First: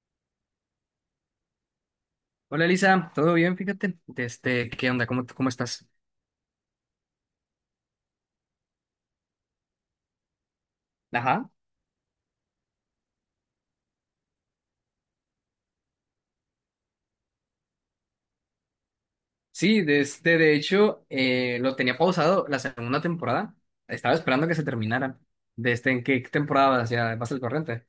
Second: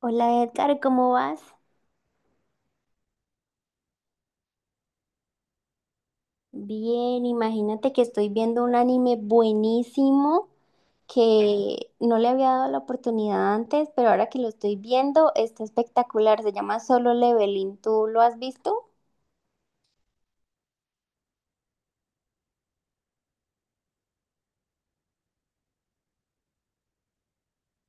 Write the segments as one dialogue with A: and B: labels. A: Hola Edgar, ¿cómo vas?
B: Hola Lisa, ¿todo bien? Fíjate, desde, ¿qué onda? ¿¿Cómo estás?
A: Bien, imagínate que estoy viendo un anime buenísimo
B: Ajá.
A: que no le había dado la oportunidad antes, pero ahora que lo estoy viendo está espectacular. Se llama Solo Leveling. ¿Tú lo has visto?
B: Sí, desde, de hecho, lo tenía pausado la segunda temporada. Estaba esperando que se terminara. ¿Desde en qué temporada vas ya vas al corriente?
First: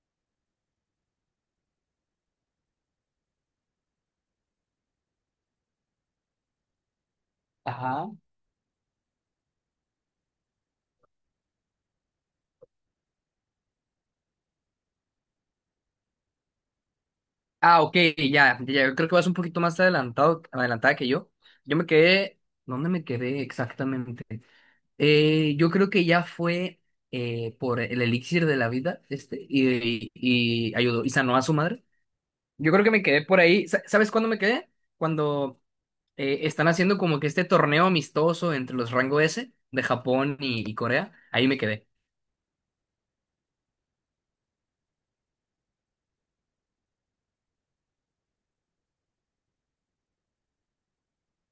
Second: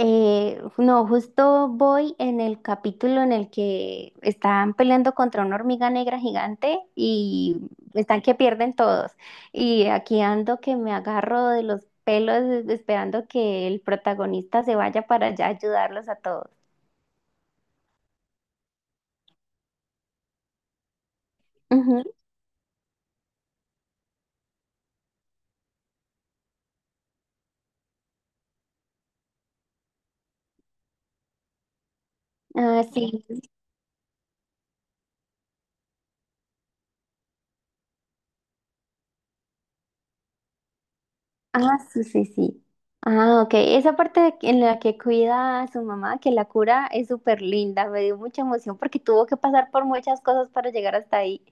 A: No, justo voy en el capítulo en el que están peleando contra una hormiga negra gigante y
B: Ajá.
A: están que pierden todos. Y aquí ando que me agarro de los pelos esperando que el protagonista se vaya para allá a ayudarlos a todos.
B: Ah, ok, ya, ya, yo creo que vas un poquito más adelantada que yo. Yo me
A: Ujú.
B: quedé, ¿dónde me quedé exactamente? Yo creo que ya fue por el elixir de la vida, este, y ayudó y sanó a su madre. Yo creo
A: Ah,
B: que me
A: sí.
B: quedé por ahí. ¿Sabes cuándo me quedé? Cuando están haciendo como que este torneo amistoso entre los rango S de Japón y Corea. Ahí me
A: Ah,
B: quedé.
A: sí, sí, sí. Ah, ok. Esa parte en la que cuida a su mamá, que la cura, es súper linda. Me dio mucha emoción porque tuvo que pasar por muchas cosas para llegar hasta ahí.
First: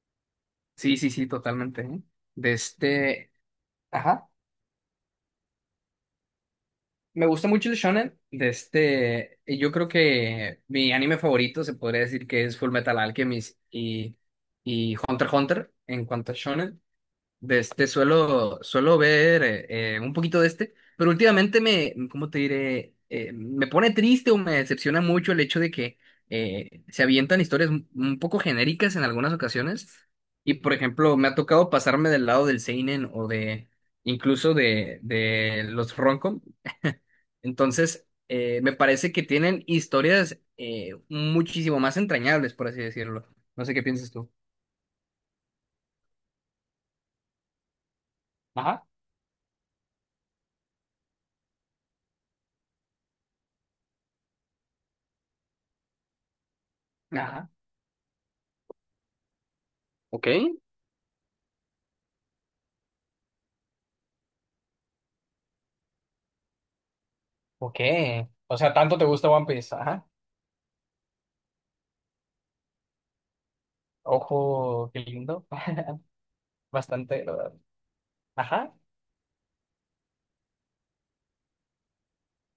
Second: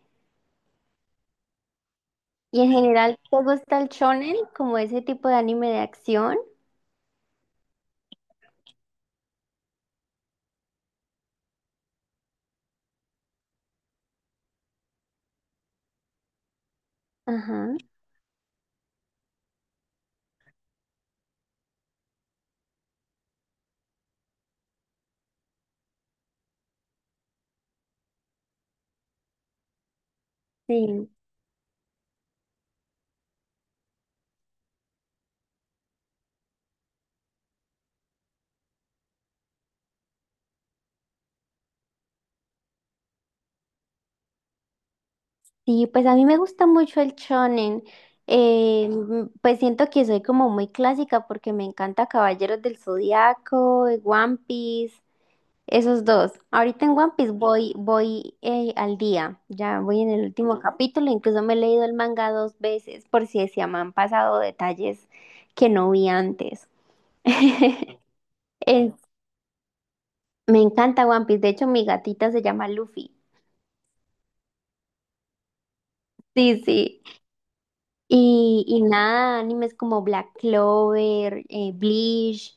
B: Sí, sí, sí, totalmente, ¿eh? De
A: Y en general,
B: este.
A: ¿te gusta el
B: Ajá.
A: shonen como ese tipo de anime de acción?
B: Me gusta mucho el shonen. De este. Yo creo que mi anime favorito se podría decir que es Full Metal Alchemist y Hunter x Hunter en cuanto a shonen. De
A: Ajá,
B: este suelo ver un poquito de este, pero últimamente me, ¿cómo te diré? Me pone triste o me decepciona mucho el hecho de que se avientan historias un poco genéricas en algunas ocasiones. Y por
A: sí.
B: ejemplo, me ha tocado pasarme del lado del seinen o de incluso de los roncom. Entonces, me parece que tienen historias muchísimo más entrañables, por así decirlo. No sé qué piensas tú.
A: Sí, pues a mí me gusta mucho el shonen.
B: Ajá,
A: Pues siento que soy como muy clásica porque me encanta Caballeros del Zodiaco, One Piece, esos dos. Ahorita en One Piece
B: ajá.
A: voy, al día, ya voy en el
B: Ok.
A: último Ujú. Capítulo, incluso me he leído el manga dos veces por si se me han pasado detalles que no vi antes.
B: Ok. O sea,
A: En
B: tanto te gusta One Piece. Ajá.
A: Me encanta One Piece, de hecho mi gatita se llama Luffy.
B: Ojo, qué lindo.
A: Sí, sí.
B: Bastante, la verdad.
A: Y,
B: Ajá.
A: y nada, animes como Black Clover, Bleach,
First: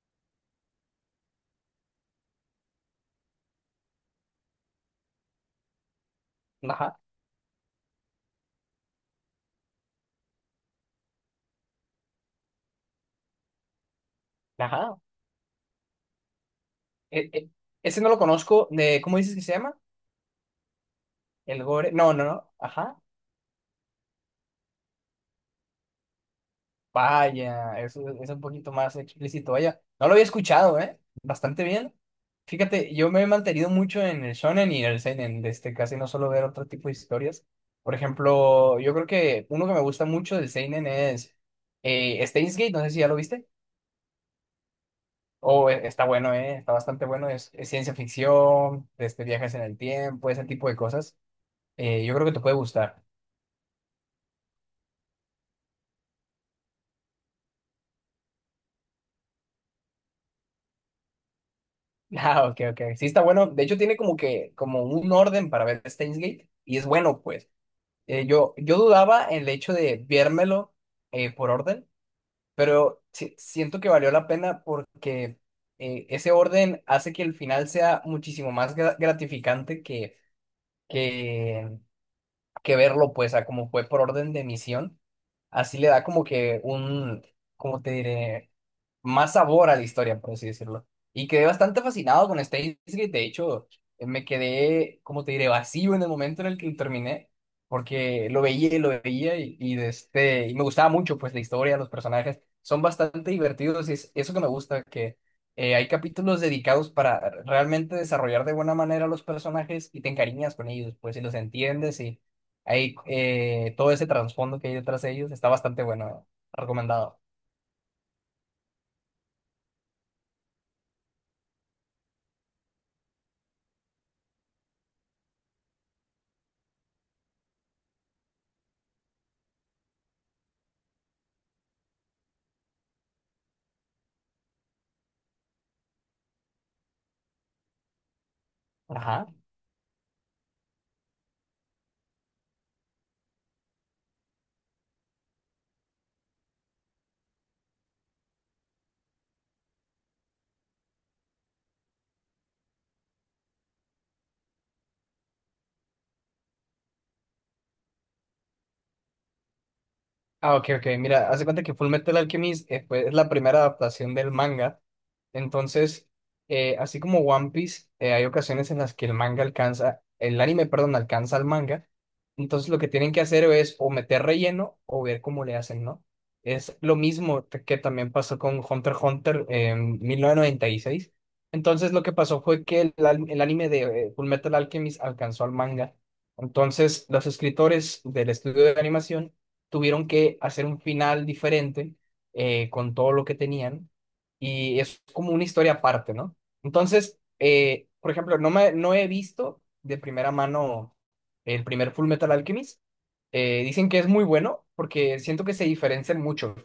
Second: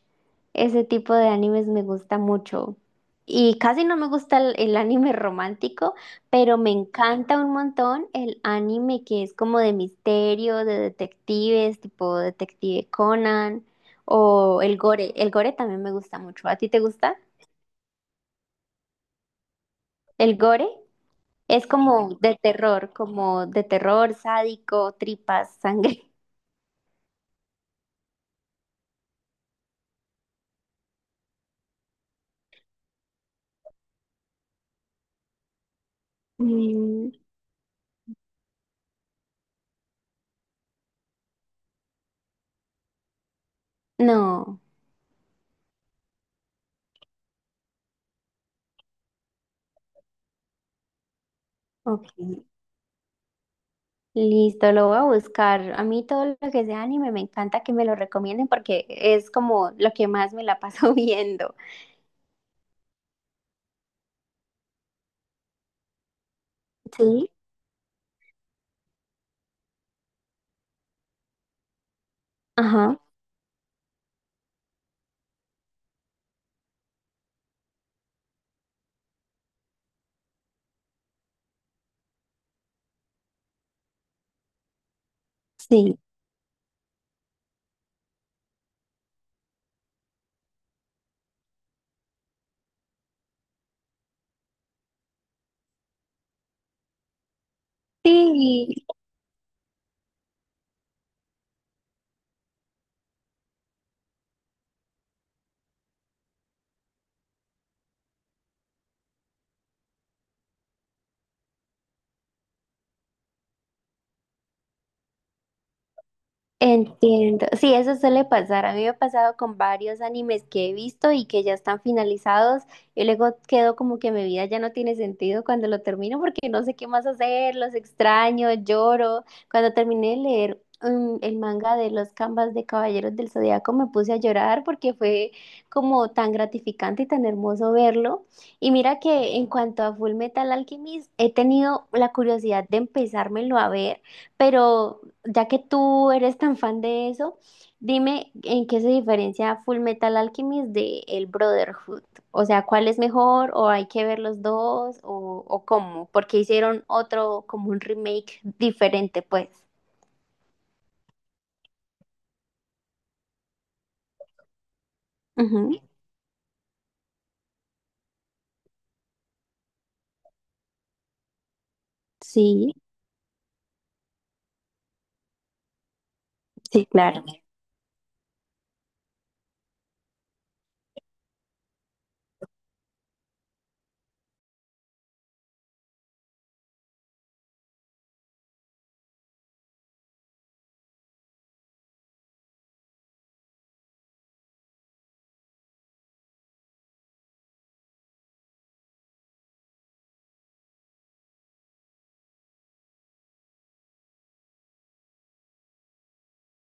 A: ese tipo de animes me gusta mucho. Y casi no me gusta el anime romántico, pero me
B: Ajá.
A: encanta un montón el anime que es como de misterio, de detectives, tipo Detective Conan o el
B: Ajá.
A: gore. El gore también me gusta mucho. ¿A ti te gusta
B: E- e- ese no lo conozco. De, ¿cómo dices que se llama?
A: el gore?
B: El
A: Es
B: Gore. No, no, no. Ajá.
A: como de terror, sádico, tripas, sangre.
B: Vaya, eso es un poquito más explícito. Vaya, no lo había escuchado, ¿eh? Bastante bien. Fíjate, yo me he mantenido mucho en el shonen y el seinen, de este, casi no suelo ver otro tipo de
A: Mm,
B: historias. Por ejemplo, yo creo que uno que me gusta mucho del seinen es Steins Gate, no sé si ya lo viste.
A: no,
B: Oh, está bueno, está bastante bueno. Es ciencia ficción, este, viajes en el tiempo, ese tipo de cosas.
A: ok.
B: Yo creo que te puede gustar.
A: Listo, lo voy a buscar. A mí todo lo que sea anime me encanta que me lo recomienden porque es como lo que más me la paso viendo.
B: Ah, ok, ok. Sí, está bueno. De hecho, tiene como que, como un orden para ver Steins Gate. Y es bueno,
A: Sí.
B: pues. Yo dudaba en el hecho de viérmelo por orden,
A: Ajá,
B: pero siento que valió la pena porque ese orden hace que el final sea muchísimo más gratificante que que verlo, pues, a como fue por orden de emisión, así le
A: sí.
B: da como que un, ¿cómo te diré? Más sabor a la historia, por así decirlo. Y quedé bastante fascinado con Steins Gate, de hecho, me quedé, ¿cómo te diré? Vacío en el momento en el que lo terminé, porque lo veía y
A: Sí,
B: lo veía de este, y me gustaba mucho, pues, la historia, los personajes, son bastante divertidos y es eso que me gusta, que... hay capítulos dedicados para realmente desarrollar de buena manera los personajes y te encariñas con ellos, pues, y los entiendes. Ahí, todo ese trasfondo que hay detrás de ellos está bastante bueno. Eh, recomendado.
A: entiendo. Sí, eso suele pasar. A mí me ha pasado con varios animes que he visto y que ya están finalizados y luego quedo como que mi vida ya no tiene sentido cuando lo termino porque no sé qué más hacer, los extraño, lloro. Cuando terminé de leer el manga de los Canvas de Caballeros del Zodiaco me puse a llorar porque fue como tan gratificante y tan hermoso verlo. Y mira
B: Ajá.
A: que en cuanto a Full Metal Alchemist, he tenido la curiosidad de empezármelo a ver, pero ya que tú eres tan fan de eso, dime en qué se diferencia Full Metal Alchemist de el Brotherhood. O sea, ¿cuál es mejor? ¿O hay que ver los dos? O cómo? Porque hicieron otro, como un remake diferente, pues.
B: Ah, ok, ok. Mira, hace cuenta que Full Metal Alchemist es la primera adaptación del manga.
A: Ujú,
B: Entonces, así como One Piece, hay ocasiones en las que el manga alcanza, el anime, perdón, alcanza al manga. Entonces,
A: sí,
B: lo que tienen que hacer es o meter relleno o ver cómo le hacen, ¿no? Es
A: sí,
B: lo
A: claro.
B: mismo que también pasó con Hunter x Hunter en 1996. Entonces, lo que pasó fue que el anime de Full Metal Alchemist alcanzó al manga. Entonces, los escritores del estudio de animación tuvieron que hacer un final diferente, con todo lo que tenían, y es como una historia aparte, ¿no? Entonces, por ejemplo, no he visto de primera mano el primer Full Metal Alchemist. Dicen que es muy bueno porque siento que se diferencian mucho,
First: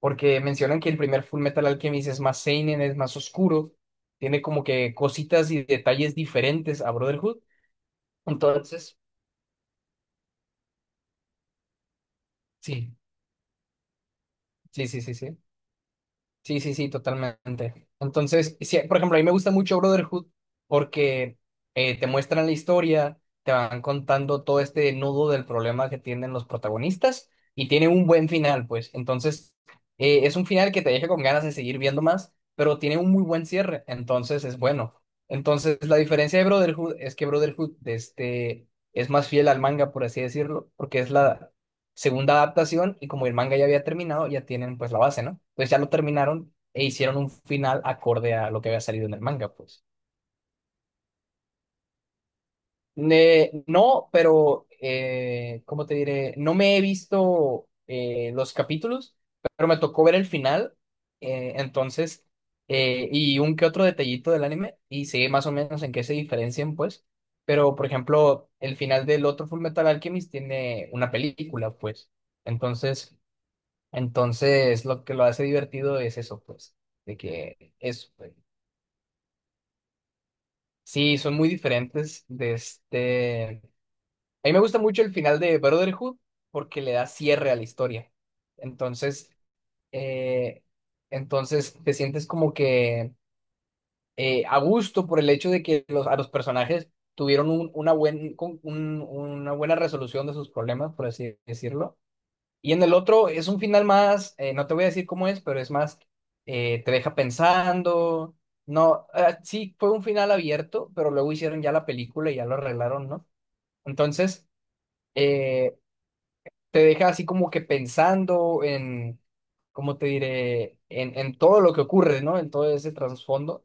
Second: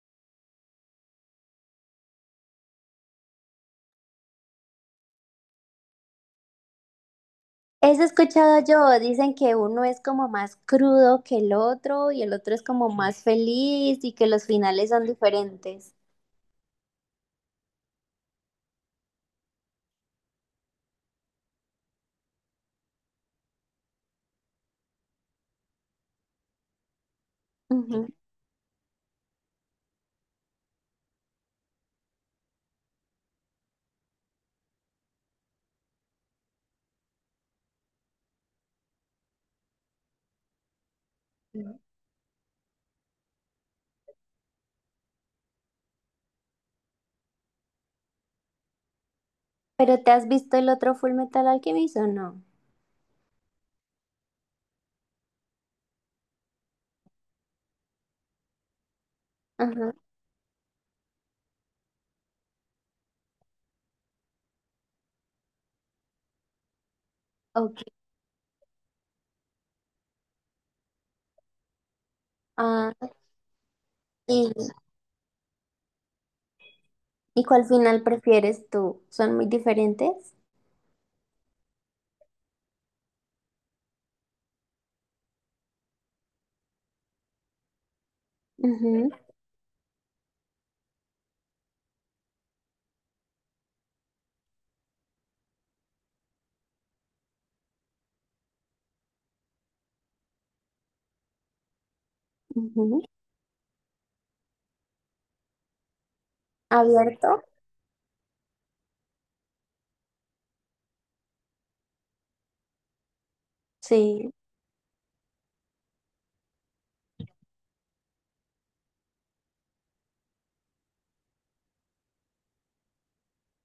B: porque mencionan que el primer Full Metal Alchemist es más seinen, es más oscuro, tiene como que cositas y detalles diferentes a Brotherhood.
A: Eso he escuchado
B: Entonces,
A: yo, dicen que uno es como más crudo que el otro y el otro es como
B: sí,
A: más feliz y que los
B: sí,
A: finales
B: sí,
A: son
B: sí, sí.
A: diferentes.
B: Sí, sí, sí, totalmente. Entonces, sí, por ejemplo, a mí me gusta mucho Brotherhood porque te muestran la historia, te van contando todo este nudo del problema que tienen los protagonistas y tiene un
A: Ujú.
B: buen final, pues. Entonces, es un final que te deja con ganas de seguir viendo más, pero tiene un muy buen cierre, entonces es bueno. Entonces, la diferencia de Brotherhood es que Brotherhood este, es más fiel al manga, por así decirlo, porque es la segunda adaptación y como el manga ya había terminado, ya tienen pues la base, ¿no? Pues ya lo terminaron e hicieron un final acorde a lo que había salido en el manga, pues.
A: ¿Pero te has visto el otro Full Metal Alchemist o no?
B: No, pero, ¿cómo te diré? No me he visto los capítulos, pero me
A: Ajá,
B: tocó ver el final, entonces, y un que otro detallito del anime, y sé más o menos en qué se diferencian, pues. Pero,
A: ok.
B: por ejemplo, el final del otro Full Metal Alchemist tiene una película, pues.
A: Ah,
B: Entonces...
A: ¿y,
B: Entonces, lo que lo hace divertido es eso, pues, de
A: y cuál
B: que
A: final
B: es, pues,
A: prefieres tú? ¿Son muy diferentes?
B: sí, son muy diferentes de este... A mí me gusta mucho el final de Brotherhood porque le da cierre a la historia.
A: Ujú,
B: Entonces, eh, entonces te sientes como que a gusto por el hecho de que a los personajes tuvieron una buena resolución de sus problemas, por así decirlo. Y en el
A: ujú.
B: otro es un final más, no te voy a decir cómo es, pero es más, te deja
A: ¿Abierto?
B: pensando. No, ah, sí, fue un final abierto, pero luego hicieron ya la película y ya lo arreglaron, ¿no?
A: Sí,
B: Entonces, eh, te deja así como que pensando en, ¿cómo te diré? En todo lo que ocurre, ¿no? En todo ese trasfondo.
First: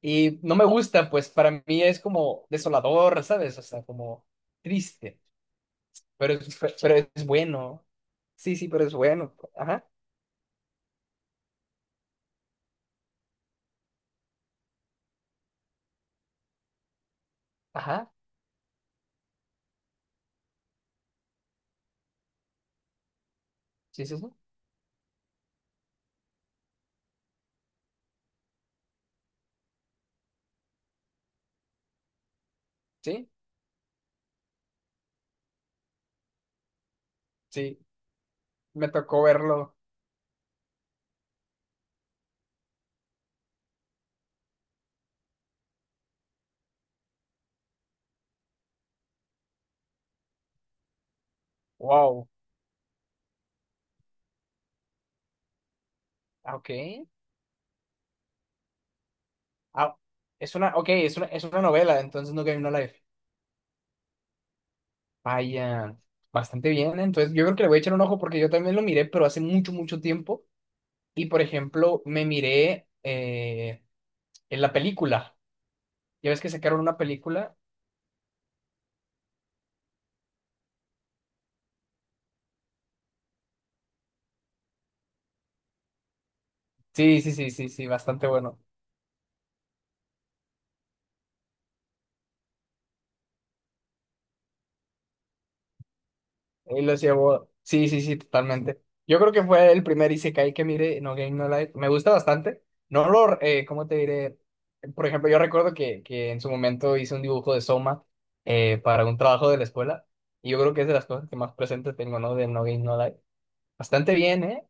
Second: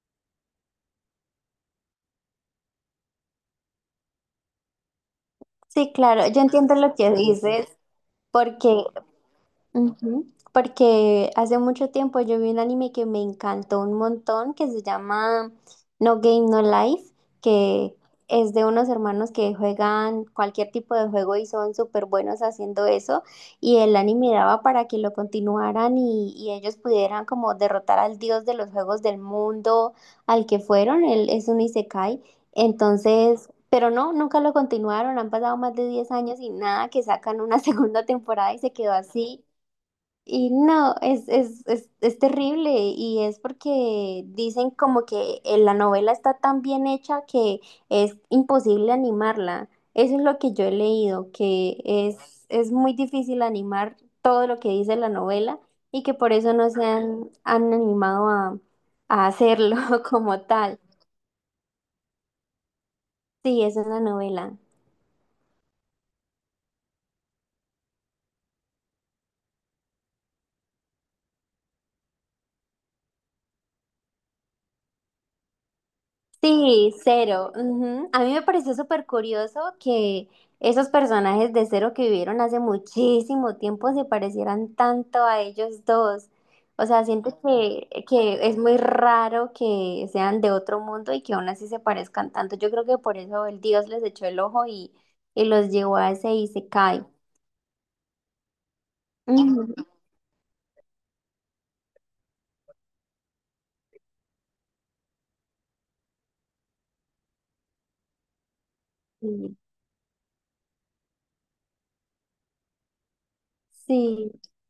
B: Y no me gusta, pues para mí es como desolador, ¿sabes? O sea, como triste,
A: sí, claro. Yo entiendo lo
B: pero
A: que
B: es
A: dices
B: bueno. Sí, sí,
A: porque
B: pero es bueno. Ajá,
A: ujú, porque hace mucho tiempo yo vi un anime que me encantó un montón, que se llama No Game No Life, que
B: ajá.
A: es de unos hermanos que juegan cualquier tipo de juego y son súper buenos haciendo eso, y el
B: Sí, sí, sí.
A: anime daba para que lo continuaran y ellos pudieran como derrotar al dios de los juegos del mundo al que fueron, él es un isekai,
B: Sí,
A: entonces... Pero no, nunca lo continuaron, han pasado más de 10 años y nada, que sacan una
B: sí.
A: segunda temporada y se
B: Me
A: quedó
B: tocó
A: así.
B: verlo.
A: Y no, es terrible y es porque dicen como que la novela está tan bien hecha que es imposible animarla. Eso es lo que yo he leído, que
B: Wow.
A: es muy difícil animar todo lo que dice la novela y que por eso
B: Ah,
A: no
B: ok.
A: se han, han animado a hacerlo
B: Ah,
A: como
B: es una,
A: tal.
B: ok, es una novela, entonces No Game No Life.
A: Sí, es una novela.
B: Vaya, bastante bien, ¿eh? Entonces yo creo que le voy a echar un ojo porque yo también lo miré, pero hace mucho, mucho tiempo. Y por ejemplo, me miré en la película. Ya ves que sacaron
A: Sí,
B: una
A: Cero.
B: película.
A: Ujú. A mí me pareció súper curioso que esos personajes de Cero que vivieron hace muchísimo tiempo se parecieran tanto a ellos dos. O sea,
B: Sí, sí,
A: siento
B: sí, sí, sí, bastante
A: que es
B: bueno.
A: muy raro que sean de otro mundo y que aún así se parezcan tanto. Yo creo que por eso el Dios les echó el ojo y los llevó a ese y se
B: Y los
A: cae.
B: llevó. Sí, sí, sí, totalmente. Yo creo
A: Sí,
B: que fue el primer Isekai que miré, No Game No Life. Me gusta bastante. No lo, ¿cómo te diré? Por ejemplo, yo recuerdo que en su momento hice un dibujo de Soma para un trabajo de la escuela. Y yo creo que es de las cosas que más presente tengo, ¿no? De No Game No Life. Bastante
A: sí.
B: bien, ¿eh?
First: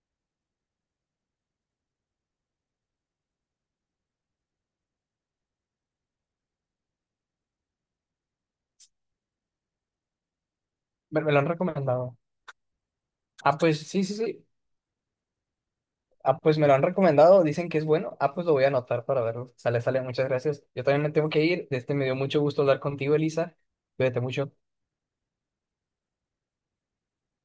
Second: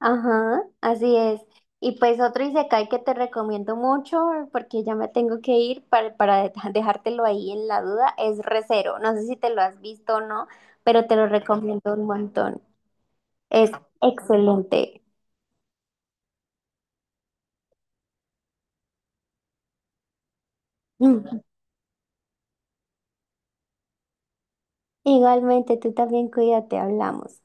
A: Ajá, así es. Y pues otro Isekai que te recomiendo mucho, porque ya me tengo que ir para dejártelo ahí en la duda, es Recero. No sé si te lo has visto o no, pero te lo
B: Me lo han
A: recomiendo un
B: recomendado.
A: montón.
B: Ah,
A: Es
B: pues sí, sí, sí.
A: excelente.
B: Ah, pues me lo han recomendado. Dicen que es bueno. Ah, pues lo voy a anotar para verlo. Sale, sale. Muchas gracias. Yo también me tengo que ir. Este me dio mucho gusto hablar contigo, Elisa. Cuídate mucho.
A: Igualmente, tú también cuídate, hablamos.